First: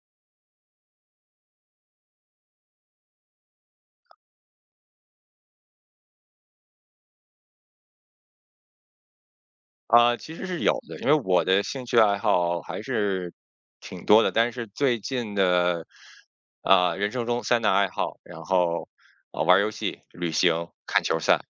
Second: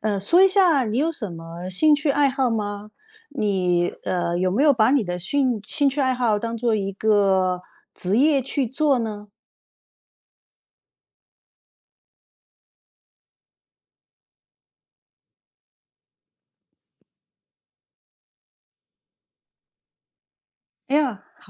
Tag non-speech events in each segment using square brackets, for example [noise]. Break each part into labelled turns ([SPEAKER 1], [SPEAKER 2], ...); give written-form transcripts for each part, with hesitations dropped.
[SPEAKER 1] 说一下你有什么兴趣爱好吗？你有没有把你的兴趣爱好当做一个职业去做呢？
[SPEAKER 2] 啊，其实是有的，因为我的兴趣爱好还是挺多的，但是最近的人生中三大爱好，然后玩儿游戏、旅行、
[SPEAKER 1] 哎
[SPEAKER 2] 看球
[SPEAKER 1] 呀，
[SPEAKER 2] 赛，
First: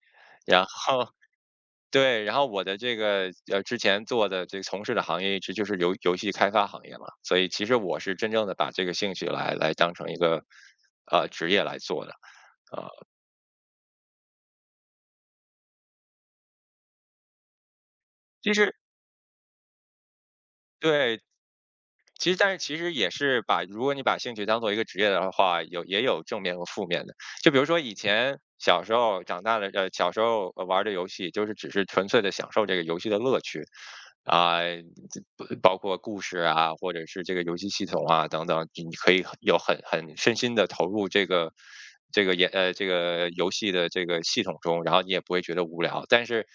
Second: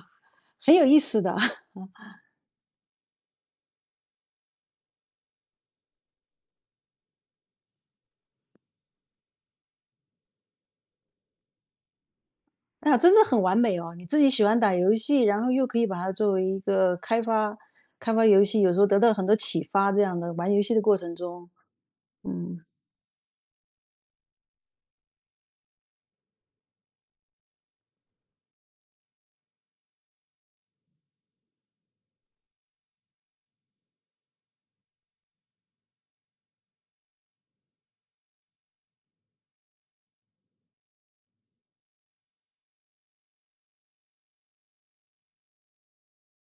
[SPEAKER 2] 然
[SPEAKER 1] 很有意
[SPEAKER 2] 后
[SPEAKER 1] 思的，[laughs]
[SPEAKER 2] [laughs] 对，然后我的这个之前做的这个从事的行业一直就是游戏开发行业嘛，所以其实我是真正的把这个兴趣来当成一个职业来做的啊、
[SPEAKER 1] 哎呀，
[SPEAKER 2] 呃
[SPEAKER 1] 真的很完美哦！你自己喜欢打游戏，然后又可以把它作为一个开发游
[SPEAKER 2] 其
[SPEAKER 1] 戏，有
[SPEAKER 2] 实
[SPEAKER 1] 时候得到很多启发，这样的玩游戏的过程
[SPEAKER 2] 对，
[SPEAKER 1] 中。
[SPEAKER 2] 其实，但是
[SPEAKER 1] 嗯。
[SPEAKER 2] 其实也是把，如果你把兴趣当做一个职业的话，也有正面和负面的。就比如说以前小时候长大了，小时候玩儿的游戏，就是只是纯粹的享受这个游戏的乐趣，啊、这不包括故事啊，或者是这个游戏系统啊等等，你可以很有很很身心的投入这个这个演呃这个游戏的这个系统中，然后你也不会觉得无聊。但是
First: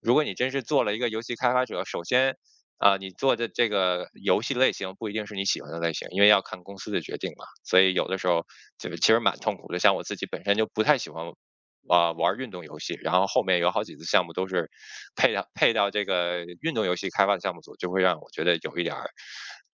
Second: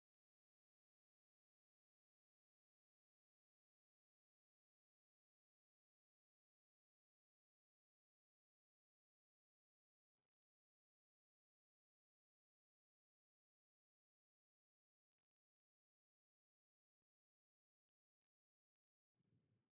[SPEAKER 2] 如果你真是做了一个游戏开发者，首先啊，你做的这个游戏类型不一定是你喜欢的类型，因为要看公司的决定嘛。所以有的时候就其实蛮痛苦的。像我自己本身就不太喜欢玩儿运动游戏，然后后面有好几次项目都是配到这个运动游戏开发的项目组，就会让我觉得有一点儿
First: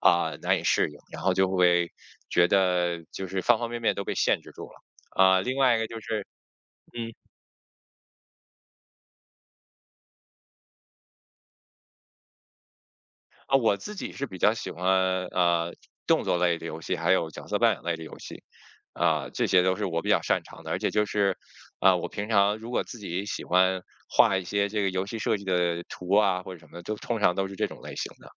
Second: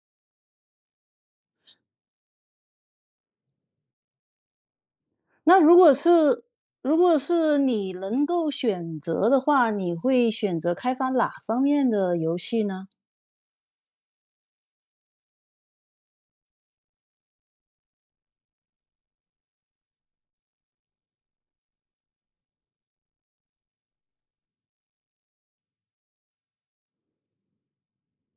[SPEAKER 2] 难以适应，然后就会觉得就是方方面面都被限制住了。另
[SPEAKER 1] 那如
[SPEAKER 2] 外一个
[SPEAKER 1] 果
[SPEAKER 2] 就是。
[SPEAKER 1] 是如
[SPEAKER 2] 嗯。
[SPEAKER 1] 果是你能够选择的话，你会选择开发哪方面的游戏呢？
[SPEAKER 2] 啊，我自己是比较喜欢动作类的游戏，还有角色扮演类的游戏，这些都是我比较擅长的。而且就是我平常如果自己喜欢画一些这个游戏设计的图啊或者什么的，都通常都是这种类型的。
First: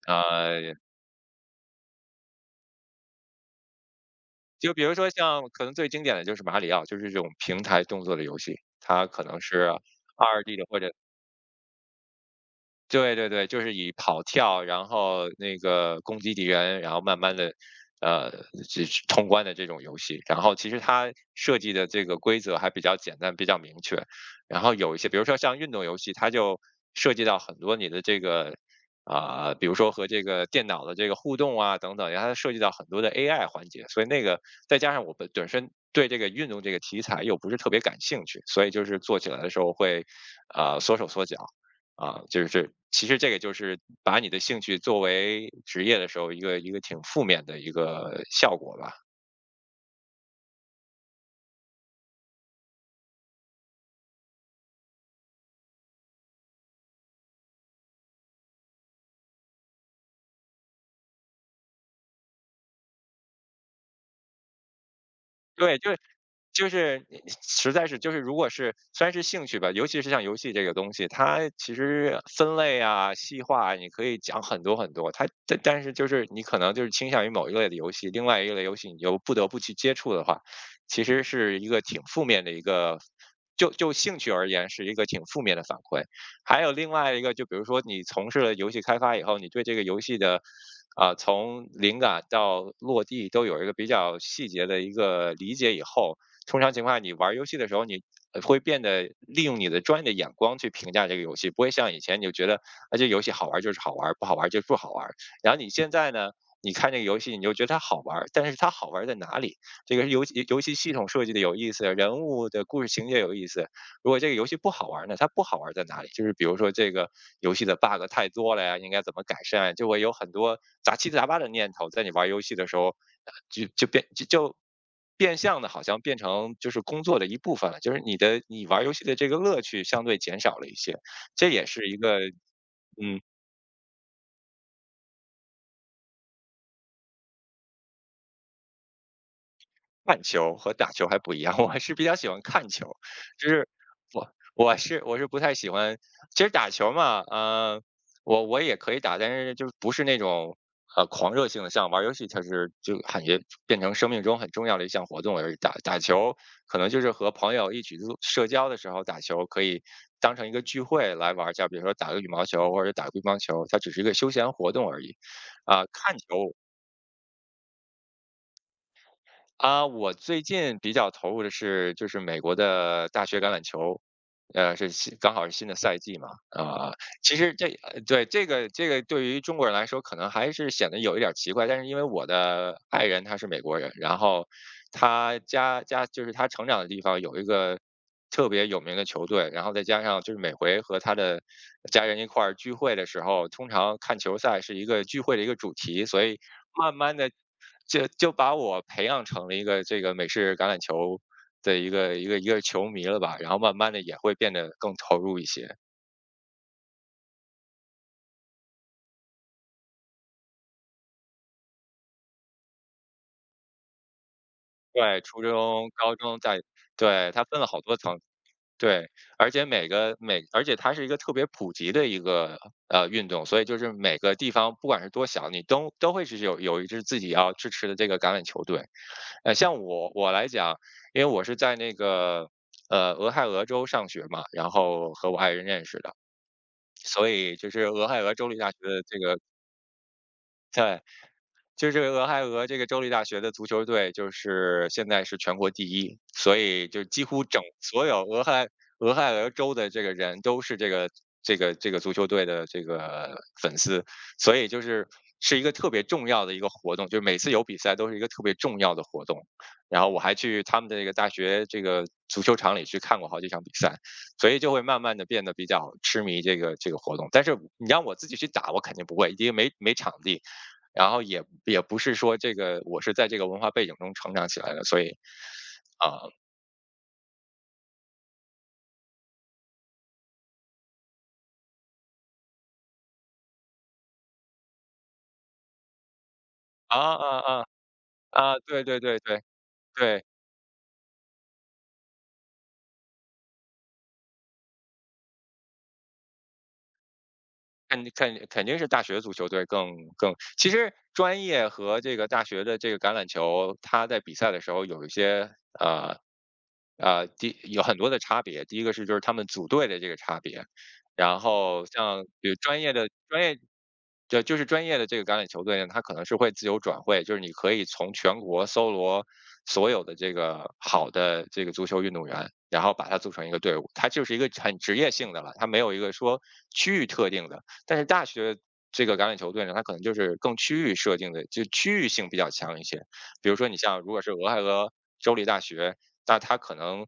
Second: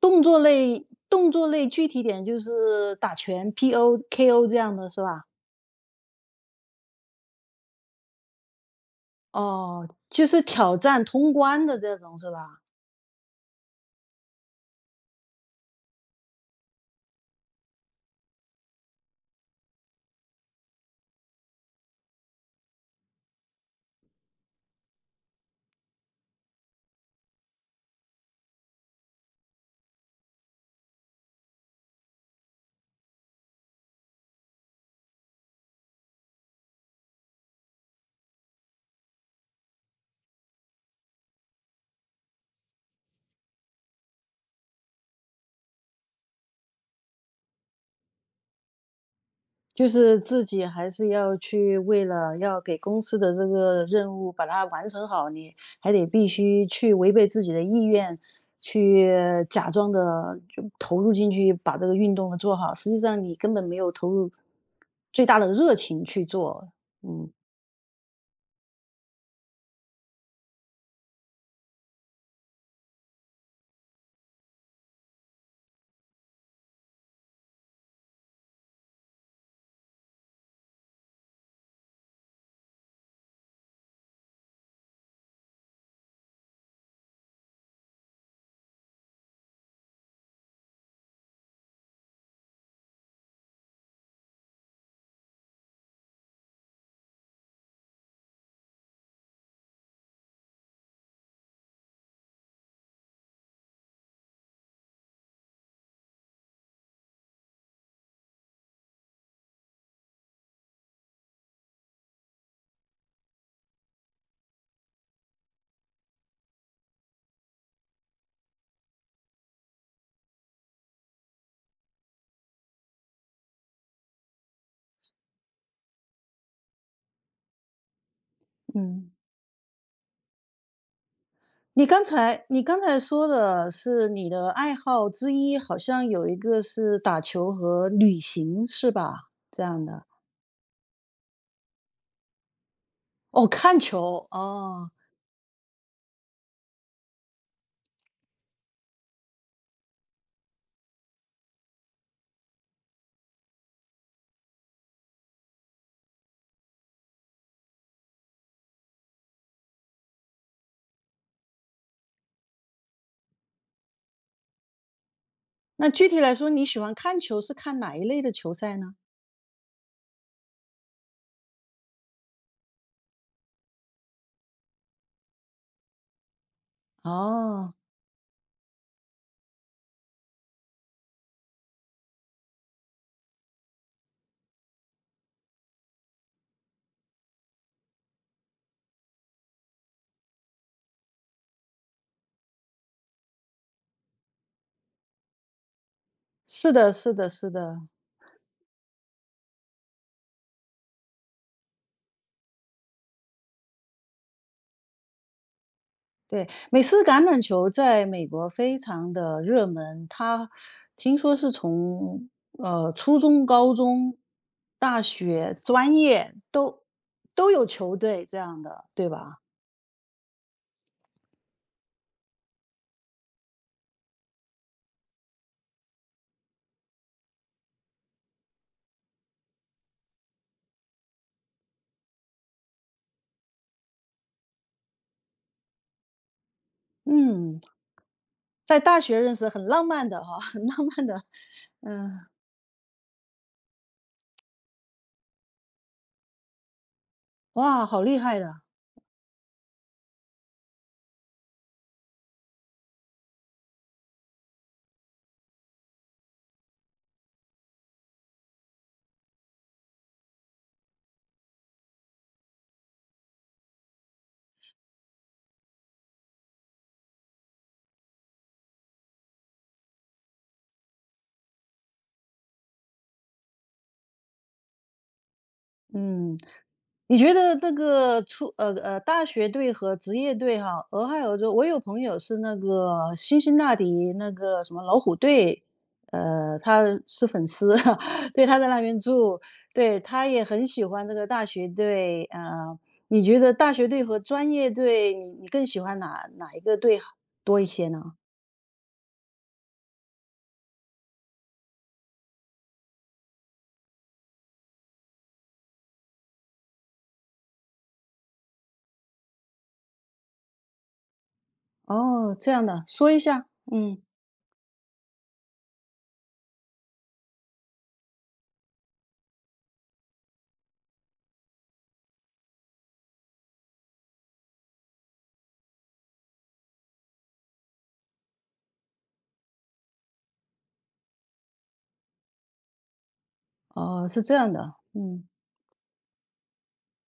[SPEAKER 1] 动作
[SPEAKER 2] 呃，
[SPEAKER 1] 类动作类具体点就是打拳、PO、KO 这
[SPEAKER 2] 就
[SPEAKER 1] 样
[SPEAKER 2] 比
[SPEAKER 1] 的
[SPEAKER 2] 如
[SPEAKER 1] 是
[SPEAKER 2] 说
[SPEAKER 1] 吧？
[SPEAKER 2] 像可能最经典的就是马里奥，就是这种平台动作的游戏，它可能是
[SPEAKER 1] 哦，就是
[SPEAKER 2] 二 d 的
[SPEAKER 1] 挑
[SPEAKER 2] 或者，
[SPEAKER 1] 战通关的这种是吧？
[SPEAKER 2] 对对对，就是以跑跳，然后那个攻击敌人，然后慢慢的，呃，这是通关的这种游戏。然后其实它设计的这个规则还比较简单，比较明确。然后有一些，比如说像运动游戏，它就涉及到很多你的这个比如说和这个电脑的这个互动啊等等，然后它涉及到很多的 AI 环节。所以那个再加上我本身对这个运动这个题材又不是特别感兴趣，所以就是做起来的时候会缩手缩脚。啊，就是其实这个就是把你的兴趣作为职业的时候，一个挺负面的一个效果吧。
[SPEAKER 1] 就是自己还是要去为了要给公司的这个任务把它完成好，你还得必须去违背自己的意愿，去假装的就投入进去把这个运动做好，实际上你根本没有投入最大的热
[SPEAKER 2] 对，就是
[SPEAKER 1] 情去做。
[SPEAKER 2] 就是你
[SPEAKER 1] 嗯
[SPEAKER 2] 实在是就是如果是虽然是兴趣吧，尤其是像游戏这个东西，它其实分类啊、细化啊你可以讲很多很多。它但是就是你可能就是倾向于某一类的游戏，另外一类游戏你又不得不去接触的话，其实是一个挺负面的一个，就兴趣而言是一个挺负面的反馈。还有另外一个，就比如说你从事了游戏开发以后，你对这个游戏的，从灵感到落地都有一个比较细节的一个理解以后，通常情况下你玩儿游戏的时候，你会变得利用你的专业的眼光去评价这个游戏，不会像以前你就觉得啊这游戏好玩儿就是好玩儿，不好玩儿就是不好玩儿。然后你现在呢？你看这个游戏，你就觉得它好玩儿，但是它好玩儿在哪里？这个游戏系统设计的有意思，人物的故事情节有意思，如果这个游戏不好玩呢，它不好玩在哪里？就是比如说这个游戏的 bug 太多了呀，应该怎么改善呀就会有很多杂七杂八的念头，在你玩游戏的时候，呃就就变就就变相的，好像变成就是工作的一部分了，就是你玩游戏
[SPEAKER 1] 嗯。
[SPEAKER 2] 的这个乐趣相对减少了一些，这也
[SPEAKER 1] 你
[SPEAKER 2] 是一
[SPEAKER 1] 刚
[SPEAKER 2] 个。
[SPEAKER 1] 才你刚才
[SPEAKER 2] 嗯
[SPEAKER 1] 说的是你的爱好之一，好像有一个是打球和旅行，是吧？这样的。
[SPEAKER 2] 看球和打球还不一样，我还是比较喜欢看球，
[SPEAKER 1] 哦，
[SPEAKER 2] 就是
[SPEAKER 1] 看球，
[SPEAKER 2] 我我
[SPEAKER 1] 哦。
[SPEAKER 2] 是我是不太喜欢，其实打球嘛，我也可以打，但是就是不是那种狂热性的，像玩游戏，它是就感觉变成生命中很重要的一项活动而已。打打球可能就是和朋友一起做社交的时候打球，可以当成一个聚会来玩一下，比如说打个羽毛球或者打个乒乓球，它只是一个休闲活动而已。
[SPEAKER 1] 那具体
[SPEAKER 2] 看
[SPEAKER 1] 来说，
[SPEAKER 2] 球
[SPEAKER 1] 你喜欢看球是看哪一类的球赛呢？
[SPEAKER 2] 啊，我最近比较投入的就是美国的大学橄榄球，刚好是新的赛季嘛，其实
[SPEAKER 1] 哦，
[SPEAKER 2] 对这个对于中国人来说可能还是显得有一点儿奇怪，但是因为我的爱人他是美国人，然后他家就是他成长的地方有一个特别有名的球队，然后再加上就是每回和他的家人一块儿聚会的时候，通常看球赛是一个聚会的一个主题，所以
[SPEAKER 1] 是的
[SPEAKER 2] 慢
[SPEAKER 1] 是
[SPEAKER 2] 慢
[SPEAKER 1] 的
[SPEAKER 2] 的，
[SPEAKER 1] 是的。
[SPEAKER 2] 就把我培养成了一个这个美式橄榄球的一个球迷了吧，然后慢慢的也会变得更投入一些。
[SPEAKER 1] 对。美式橄榄球在美国非常的热门，它听说是从初中、高中、大
[SPEAKER 2] 对，初
[SPEAKER 1] 学、
[SPEAKER 2] 中、
[SPEAKER 1] 专
[SPEAKER 2] 高
[SPEAKER 1] 业
[SPEAKER 2] 中在。
[SPEAKER 1] 都
[SPEAKER 2] 对，它
[SPEAKER 1] 都
[SPEAKER 2] 分
[SPEAKER 1] 有
[SPEAKER 2] 了好
[SPEAKER 1] 球
[SPEAKER 2] 多层。
[SPEAKER 1] 队这样的，对
[SPEAKER 2] 对，
[SPEAKER 1] 吧？
[SPEAKER 2] 而且每个而且它是一个特别普及的一个运动，所以就是每个地方不管是多小，你都会是有一支自己要支持的这个橄榄球队。像我来讲，因为我是在那个俄亥俄州上学嘛，然后和我爱人认识的，所以
[SPEAKER 1] 嗯，
[SPEAKER 2] 就是俄亥俄州立大学
[SPEAKER 1] 在大
[SPEAKER 2] 的这
[SPEAKER 1] 学认
[SPEAKER 2] 个。
[SPEAKER 1] 识很浪漫的哈，很浪
[SPEAKER 2] 对，
[SPEAKER 1] 漫的。
[SPEAKER 2] 就是这个
[SPEAKER 1] 嗯。
[SPEAKER 2] 俄亥俄这个州立大学的足球队，就是现在是全国第一，所以就几乎整
[SPEAKER 1] 哇，好
[SPEAKER 2] 所
[SPEAKER 1] 厉
[SPEAKER 2] 有
[SPEAKER 1] 害
[SPEAKER 2] 俄
[SPEAKER 1] 的。
[SPEAKER 2] 亥俄亥俄州的这个人都是这个足球队的这个粉丝，所以就是一个特别重要的一个活动，就是每次有比赛都是一个特别重要的活动。然后我还去他们的这个大学这个足球场里去看过好几场比赛，所以就会慢慢的变得比较痴迷这个活动。但是你让我自己去打，我肯定不会，因为没场地。然后也不是说这个我是在这个文化背景中成长起来的，所以啊
[SPEAKER 1] 嗯，你觉得那个大学队和职业队哈，俄亥俄州，我有朋友是那个辛辛那提那个什么老虎队，他
[SPEAKER 2] 啊
[SPEAKER 1] 是
[SPEAKER 2] 啊
[SPEAKER 1] 粉
[SPEAKER 2] 啊
[SPEAKER 1] 丝，[laughs] 对，他
[SPEAKER 2] 啊，
[SPEAKER 1] 在那
[SPEAKER 2] 对
[SPEAKER 1] 边
[SPEAKER 2] 对对
[SPEAKER 1] 住。
[SPEAKER 2] 对
[SPEAKER 1] 对，
[SPEAKER 2] 对。
[SPEAKER 1] 他也很喜欢这个大学队。你觉得大学队和专业队，你更喜欢哪一个队多一些
[SPEAKER 2] 肯
[SPEAKER 1] 呢？
[SPEAKER 2] 肯肯定是大学足球队更，其实专业和这个大学的这个橄榄球，它在比赛的时候有一些呃有很多的差别。第一个是就是他们组队的这个差别，然后像
[SPEAKER 1] 哦，
[SPEAKER 2] 比
[SPEAKER 1] 这
[SPEAKER 2] 如
[SPEAKER 1] 样的，说一
[SPEAKER 2] 专
[SPEAKER 1] 下。
[SPEAKER 2] 业，
[SPEAKER 1] 嗯。
[SPEAKER 2] 就是专业的这个橄榄球队呢，它可能是会自由转会，就是你可以从全国搜罗所有的这个好的这个足球运动员，然后把它组成一个队伍，它就是一个很职业性的了，它没有一个说区域特定的。但是大学这个橄榄球队呢，它可能就是更区域设定的，就区域性比较强一些。比如说，你像如
[SPEAKER 1] 哦，是
[SPEAKER 2] 果是
[SPEAKER 1] 这
[SPEAKER 2] 俄
[SPEAKER 1] 样的。
[SPEAKER 2] 亥俄
[SPEAKER 1] 嗯，
[SPEAKER 2] 州立大学，那它可能，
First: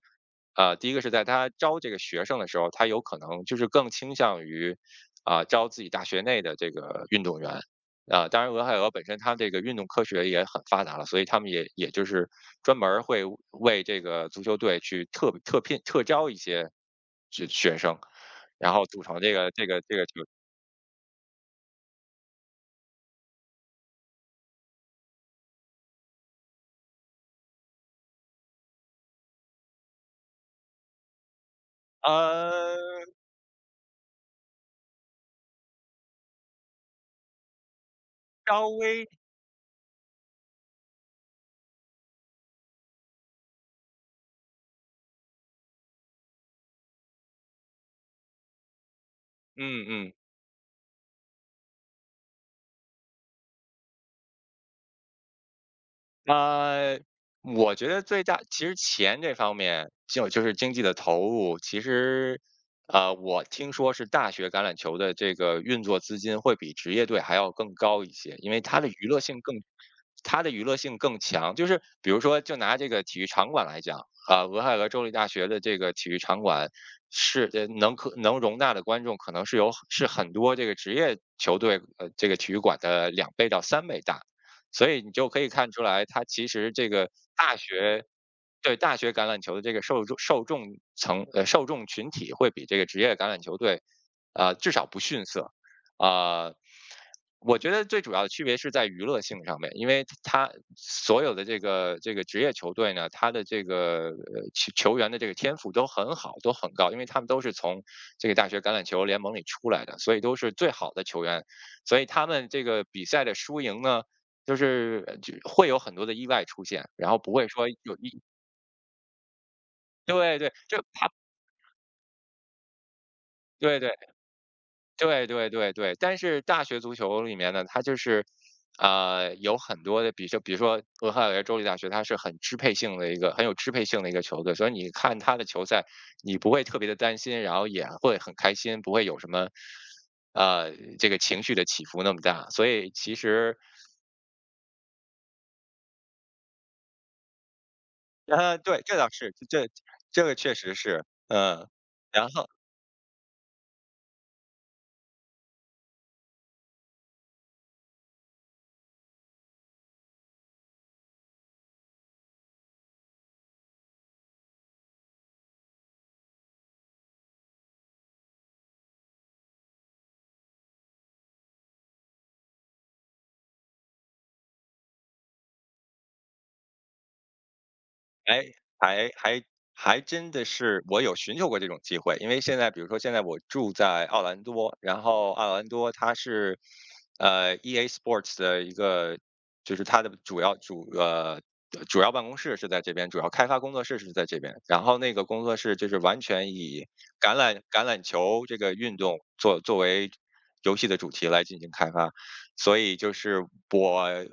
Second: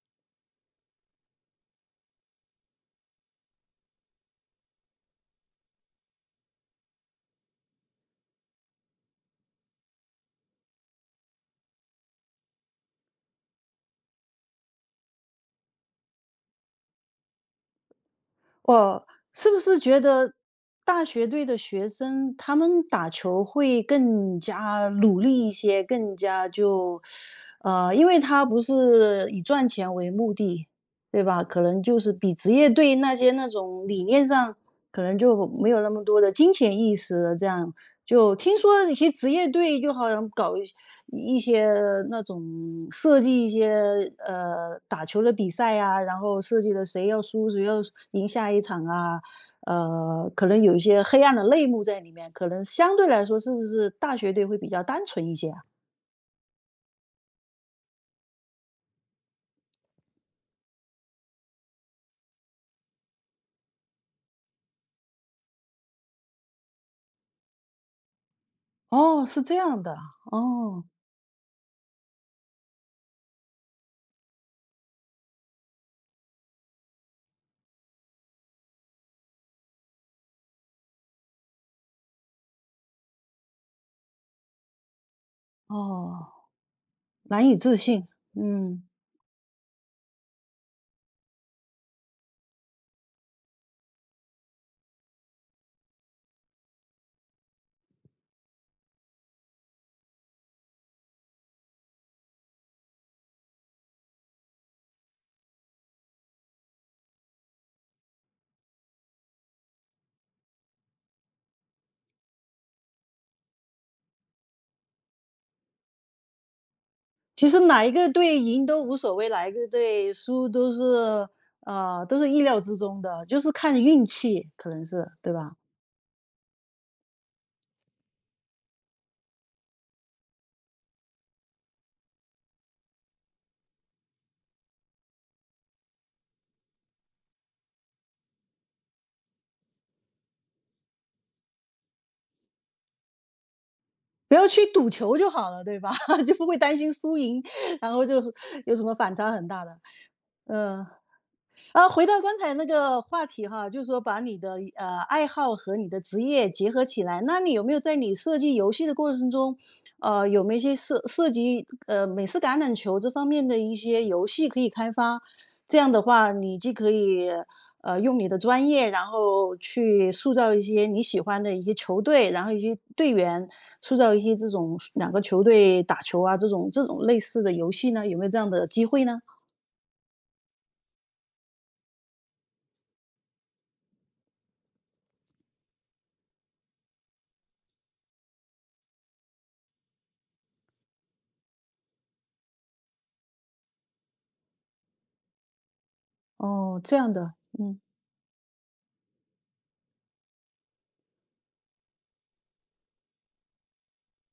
[SPEAKER 2] 第一个是在它招这个学生的时候，它有可能就是更倾向于，招自己大学内的这个运动员。当然，俄亥俄本身它这个运动科学也很发达了，所以他们也就是专门儿会为这个足球队去特聘特招一些学生，然后组
[SPEAKER 1] 我
[SPEAKER 2] 成这
[SPEAKER 1] 是
[SPEAKER 2] 个
[SPEAKER 1] 不
[SPEAKER 2] 这
[SPEAKER 1] 是
[SPEAKER 2] 个这
[SPEAKER 1] 觉
[SPEAKER 2] 个球
[SPEAKER 1] 得大学队的学生他们打球会更加努力一些，更加就，因为他不是以赚钱为目的，对吧？可能就是比职业队
[SPEAKER 2] 呃，
[SPEAKER 1] 那些那种理念上，可能就没有那么多的金钱意识了。这样，就听
[SPEAKER 2] 稍
[SPEAKER 1] 说一
[SPEAKER 2] 微
[SPEAKER 1] 些职业队就好像搞一些。一些那种设计一些打球的比赛啊，然后设计的谁要输谁要赢下一场啊。
[SPEAKER 2] 嗯嗯
[SPEAKER 1] 可能有一些黑暗的内幕在里面，可能相对来说是不是大学队会比较单纯一些啊？
[SPEAKER 2] 呃，我觉得最大其实钱这方面，就是经济的投入，其实，我听说是大学橄榄球的这个运作资金会比职业队还要更高一些，因为
[SPEAKER 1] 哦，是这样的。
[SPEAKER 2] 它的娱乐
[SPEAKER 1] 哦
[SPEAKER 2] 性更强。就是比如说，就拿这个体育场馆来讲，俄亥俄州立大学的这个体育场馆是可能容纳的观众可能是很多这个职业球队这个体育馆的2倍到3倍大。所以你就可以看出来，它
[SPEAKER 1] 哦，
[SPEAKER 2] 其实这个
[SPEAKER 1] 难以
[SPEAKER 2] 大
[SPEAKER 1] 置
[SPEAKER 2] 学
[SPEAKER 1] 信。
[SPEAKER 2] 对
[SPEAKER 1] 嗯。
[SPEAKER 2] 大学橄榄球的这个受众层,受众群体会比这个职业橄榄球队，至少不逊色，啊、我觉得最主要的区别是在娱乐性上面，因为它所有的这个职业球队呢，它的这个球员的这个天赋都很好，都很高，因为他们都是从这个大学橄榄球联盟里出来的，所以都是最好的球员，所以他们这个比赛的输赢呢，就是会有很多的意外出现，然后不
[SPEAKER 1] 其
[SPEAKER 2] 会
[SPEAKER 1] 实
[SPEAKER 2] 说
[SPEAKER 1] 哪一
[SPEAKER 2] 有
[SPEAKER 1] 个
[SPEAKER 2] 一，
[SPEAKER 1] 队赢都无所谓，哪一个队
[SPEAKER 2] 对
[SPEAKER 1] 输
[SPEAKER 2] 对，
[SPEAKER 1] 都是
[SPEAKER 2] 就他，
[SPEAKER 1] 都是意料之中的，就是
[SPEAKER 2] 对
[SPEAKER 1] 看
[SPEAKER 2] 对
[SPEAKER 1] 运气，可能是
[SPEAKER 2] 对
[SPEAKER 1] 对
[SPEAKER 2] 对
[SPEAKER 1] 吧？
[SPEAKER 2] 对对。但是大学足球里面呢，它就是，有很多的，比如说俄亥俄州立大学，它是很有支配性的一个球队，所以你看他的球赛，你不会特别的担心，然后也会很开心，不会有什么，呃，这个情绪的起伏那么大。所以其实，
[SPEAKER 1] 不要去赌球就好了，对吧？[laughs] 就不会担心输赢，然后就有什
[SPEAKER 2] 对，
[SPEAKER 1] 么
[SPEAKER 2] 这倒
[SPEAKER 1] 反差
[SPEAKER 2] 是，
[SPEAKER 1] 很大
[SPEAKER 2] 这
[SPEAKER 1] 的。
[SPEAKER 2] 这个确实
[SPEAKER 1] 嗯。
[SPEAKER 2] 是，嗯。
[SPEAKER 1] 回到
[SPEAKER 2] 然
[SPEAKER 1] 刚
[SPEAKER 2] 后
[SPEAKER 1] 才那个话题哈，就是说把你的爱好和你的职业结合起来。那你有没有在你设计游戏的过程中，有没有一些涉及美式橄榄球这方面的一些游戏可以开发？这样的话，你既可以用你的专业，然后去塑造一些你喜欢的一些球队，然后一些队员，塑造一些这种两个球队打球啊这种这种类似的游戏呢？有没有这
[SPEAKER 2] 哎，
[SPEAKER 1] 样的机会
[SPEAKER 2] 还
[SPEAKER 1] 呢？
[SPEAKER 2] 还还真的是我有寻求过这种机会，因为现在比如说现在我住在奥兰多，然后奥兰多它是EA Sports 的一个，就是它的主要办公室是在这边，主要开发工作室是在这边，然后那个工作室就是完全
[SPEAKER 1] 哦，
[SPEAKER 2] 以
[SPEAKER 1] 这样的。
[SPEAKER 2] 橄榄
[SPEAKER 1] 嗯。
[SPEAKER 2] 橄榄球这个运动作为游戏的主题来进行开发，所以就是我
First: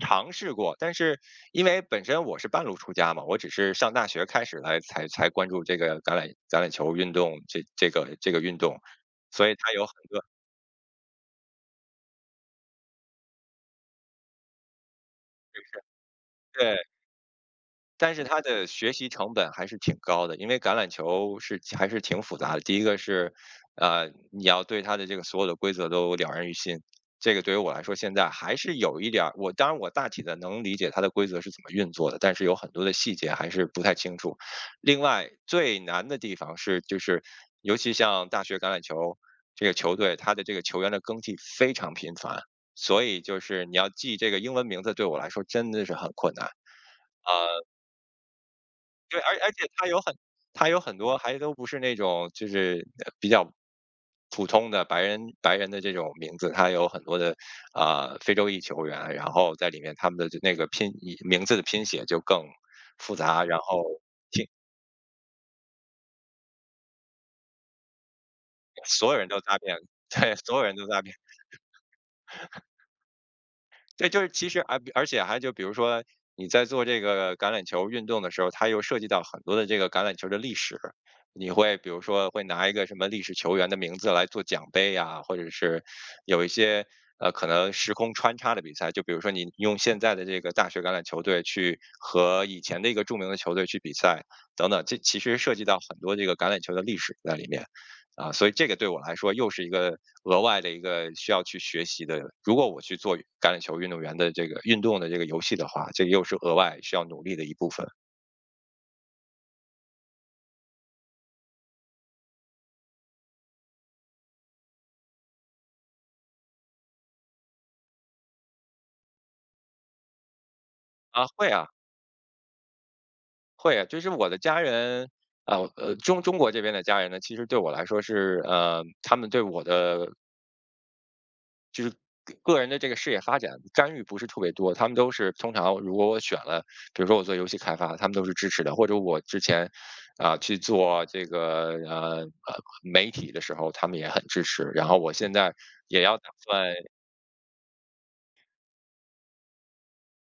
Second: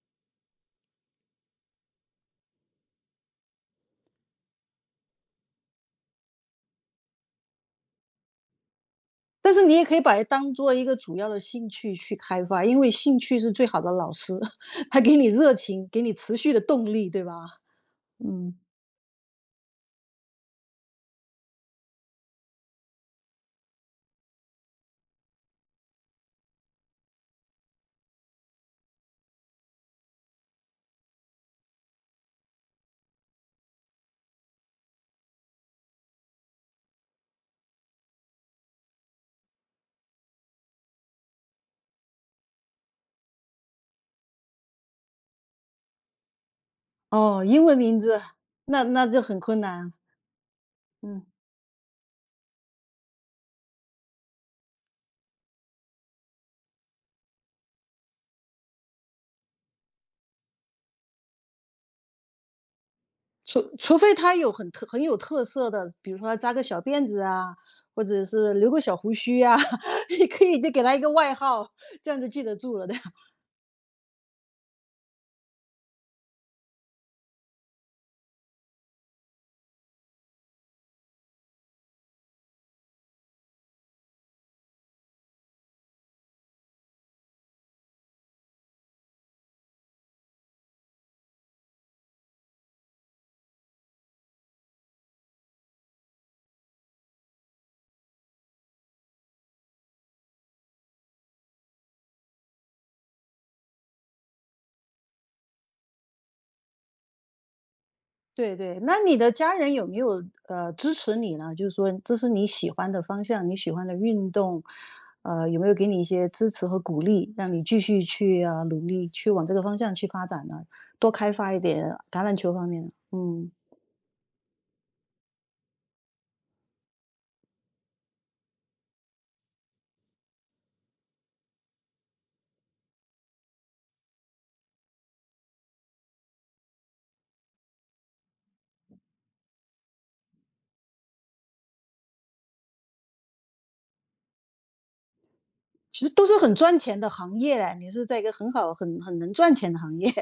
[SPEAKER 2] 尝试过，但是因为本身我是半路出家嘛，我只是上大学开始来才关注这个橄榄球运动这个运动，所
[SPEAKER 1] 但
[SPEAKER 2] 以
[SPEAKER 1] 是
[SPEAKER 2] 它
[SPEAKER 1] 你也
[SPEAKER 2] 有很
[SPEAKER 1] 可以把它
[SPEAKER 2] 多，
[SPEAKER 1] 当做一个主要的兴趣去开发，因为兴趣是最好的老师，[laughs] 它给你热情，给你持续的
[SPEAKER 2] 对。
[SPEAKER 1] 动力，对吧？
[SPEAKER 2] 但是它
[SPEAKER 1] 嗯。
[SPEAKER 2] 的学习成本还是挺高的，因为橄榄球是还是挺复杂的。第一个是，你要对它的这个所有的规则都了然于心，这个对于我来说现在还是有一点儿，当然我大体的能理解它的规则是怎么运作的，但是有很多的细节还是不太清楚。另外最难的地方是，就是尤其像大学橄榄球这个球队，它的这个球员的更替非常频繁，所以就是你要记这个英文名字，对我来说真的是很困难。
[SPEAKER 1] 哦，
[SPEAKER 2] 啊。
[SPEAKER 1] 英文名字。那
[SPEAKER 2] 对，
[SPEAKER 1] 就
[SPEAKER 2] 而
[SPEAKER 1] 很
[SPEAKER 2] 而
[SPEAKER 1] 困
[SPEAKER 2] 且
[SPEAKER 1] 难。
[SPEAKER 2] 它有很多
[SPEAKER 1] 嗯。
[SPEAKER 2] 还都不是那种就是比较普通的白人的这种名字，它有很多的非洲裔球员，然后在里面他们的就那个拼以名字的拼写就更复杂，然
[SPEAKER 1] 除除
[SPEAKER 2] 后
[SPEAKER 1] 非他有很特很有特色的，比如说他扎个小辫子啊，或者是留个小胡
[SPEAKER 2] 所有人都
[SPEAKER 1] 须啊，
[SPEAKER 2] 诈骗，
[SPEAKER 1] [laughs]
[SPEAKER 2] [laughs]
[SPEAKER 1] 你
[SPEAKER 2] 对，
[SPEAKER 1] 可以
[SPEAKER 2] 所有
[SPEAKER 1] 就
[SPEAKER 2] 人
[SPEAKER 1] 给
[SPEAKER 2] 都
[SPEAKER 1] 他一
[SPEAKER 2] 诈
[SPEAKER 1] 个
[SPEAKER 2] 骗。
[SPEAKER 1] 外号，这样就记得住了的。
[SPEAKER 2] 对，就是其实而且还就比如说你在做这个橄榄球运动的时候，它又涉及到很多的这个橄榄球的历史。你会比如说会拿一个什么历史球员的名字来做奖杯呀、或者是有一些可能时空穿插的比赛，就比如说你用现在的这个大学橄榄球队去和以前的一个著名的球队去比赛等等，这其实涉及到很多这个橄榄球的历史在里面。啊，所以这个对我来说又是一个额外的一个需要去学习的。如果我去做橄榄球运动员的这个运动的这个游戏的话，这又是额外需要努力的一部分
[SPEAKER 1] 对对，那你的家人有没有支持你呢？就是说这是你喜欢的方向，你喜欢的运动，有没有给你一些支持和鼓励，让你继续去努力去往这个方向去发展呢？多
[SPEAKER 2] 啊。
[SPEAKER 1] 开
[SPEAKER 2] 会
[SPEAKER 1] 发一
[SPEAKER 2] 啊，
[SPEAKER 1] 点橄榄球方面的。嗯，
[SPEAKER 2] 会啊，就是我的家人啊，中国这边的家人呢，其实对我来说是，他们对我的个人的这个事业发展干预不是特别多，他们都是通常如果我选了，比如说我做游戏开发，他们都是支持的，或者我之前去做这个媒体的时候，他们也很支持。然后我现在也
[SPEAKER 1] 其实
[SPEAKER 2] 要
[SPEAKER 1] 都
[SPEAKER 2] 打
[SPEAKER 1] 是很
[SPEAKER 2] 算
[SPEAKER 1] 赚钱的行业嘞，你是在一个很好、很能赚钱的行业。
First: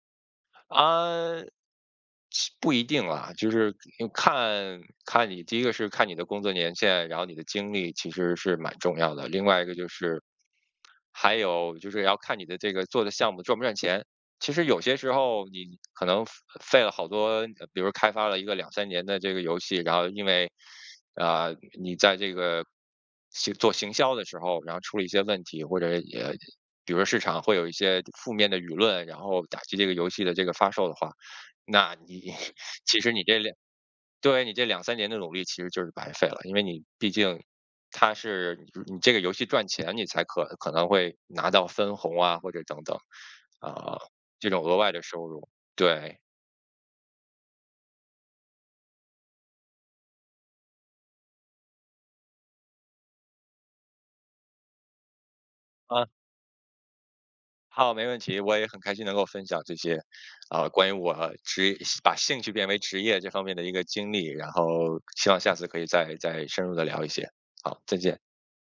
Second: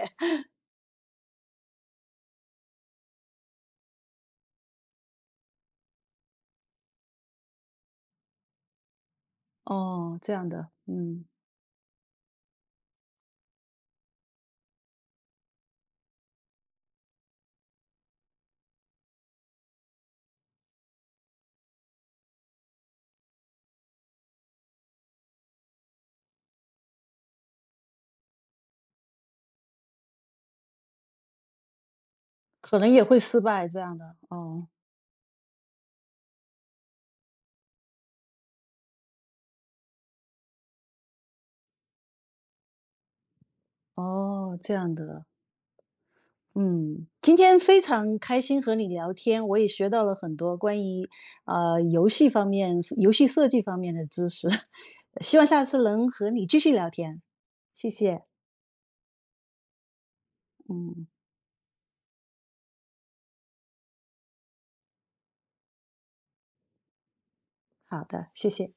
[SPEAKER 2] 啊、不一定啊，就是看看你第一个是看你的工作年限，然后你的经历其实是蛮重要的，另外
[SPEAKER 1] [laughs]。
[SPEAKER 2] 一个就
[SPEAKER 1] 哦，
[SPEAKER 2] 是
[SPEAKER 1] 这样的。嗯，
[SPEAKER 2] 还有就是要看你的这个做的项目赚不赚钱。其实有些时候你可能费了好多，比如开发了一个两三年的这个游戏，然后因为你在这个行做行销的时候，然后出了一些问题，或者也，比如市场会有一些负面的舆论，然后打击这个游戏的这个发售的话，那你 [laughs]
[SPEAKER 1] 可能
[SPEAKER 2] 其
[SPEAKER 1] 也
[SPEAKER 2] 实
[SPEAKER 1] 会
[SPEAKER 2] 你这
[SPEAKER 1] 失
[SPEAKER 2] 两
[SPEAKER 1] 败这样的。
[SPEAKER 2] 对，你这
[SPEAKER 1] 哦
[SPEAKER 2] 两三年的努力其实就是白费了，因为你毕竟它是你这个游戏赚钱，你才可能会拿到分红啊，或者等等，啊，这
[SPEAKER 1] 哦，
[SPEAKER 2] 种
[SPEAKER 1] 这
[SPEAKER 2] 额外
[SPEAKER 1] 样
[SPEAKER 2] 的
[SPEAKER 1] 的。
[SPEAKER 2] 收入。对，
[SPEAKER 1] 嗯，今天非常开心和你聊天，我也学到了很多关于游戏方面、游戏设计方面的知识，[laughs] 希望下次能
[SPEAKER 2] 啊，
[SPEAKER 1] 和你继续聊天。谢
[SPEAKER 2] 好，没问
[SPEAKER 1] 谢。
[SPEAKER 2] 题，我也很开心能够分享这些，啊，关于
[SPEAKER 1] 嗯。
[SPEAKER 2] 我把兴趣变为职业这方面的一个经历，然后希望下次可以再深入的聊一些。好，再
[SPEAKER 1] 好
[SPEAKER 2] 见。
[SPEAKER 1] 的，谢谢。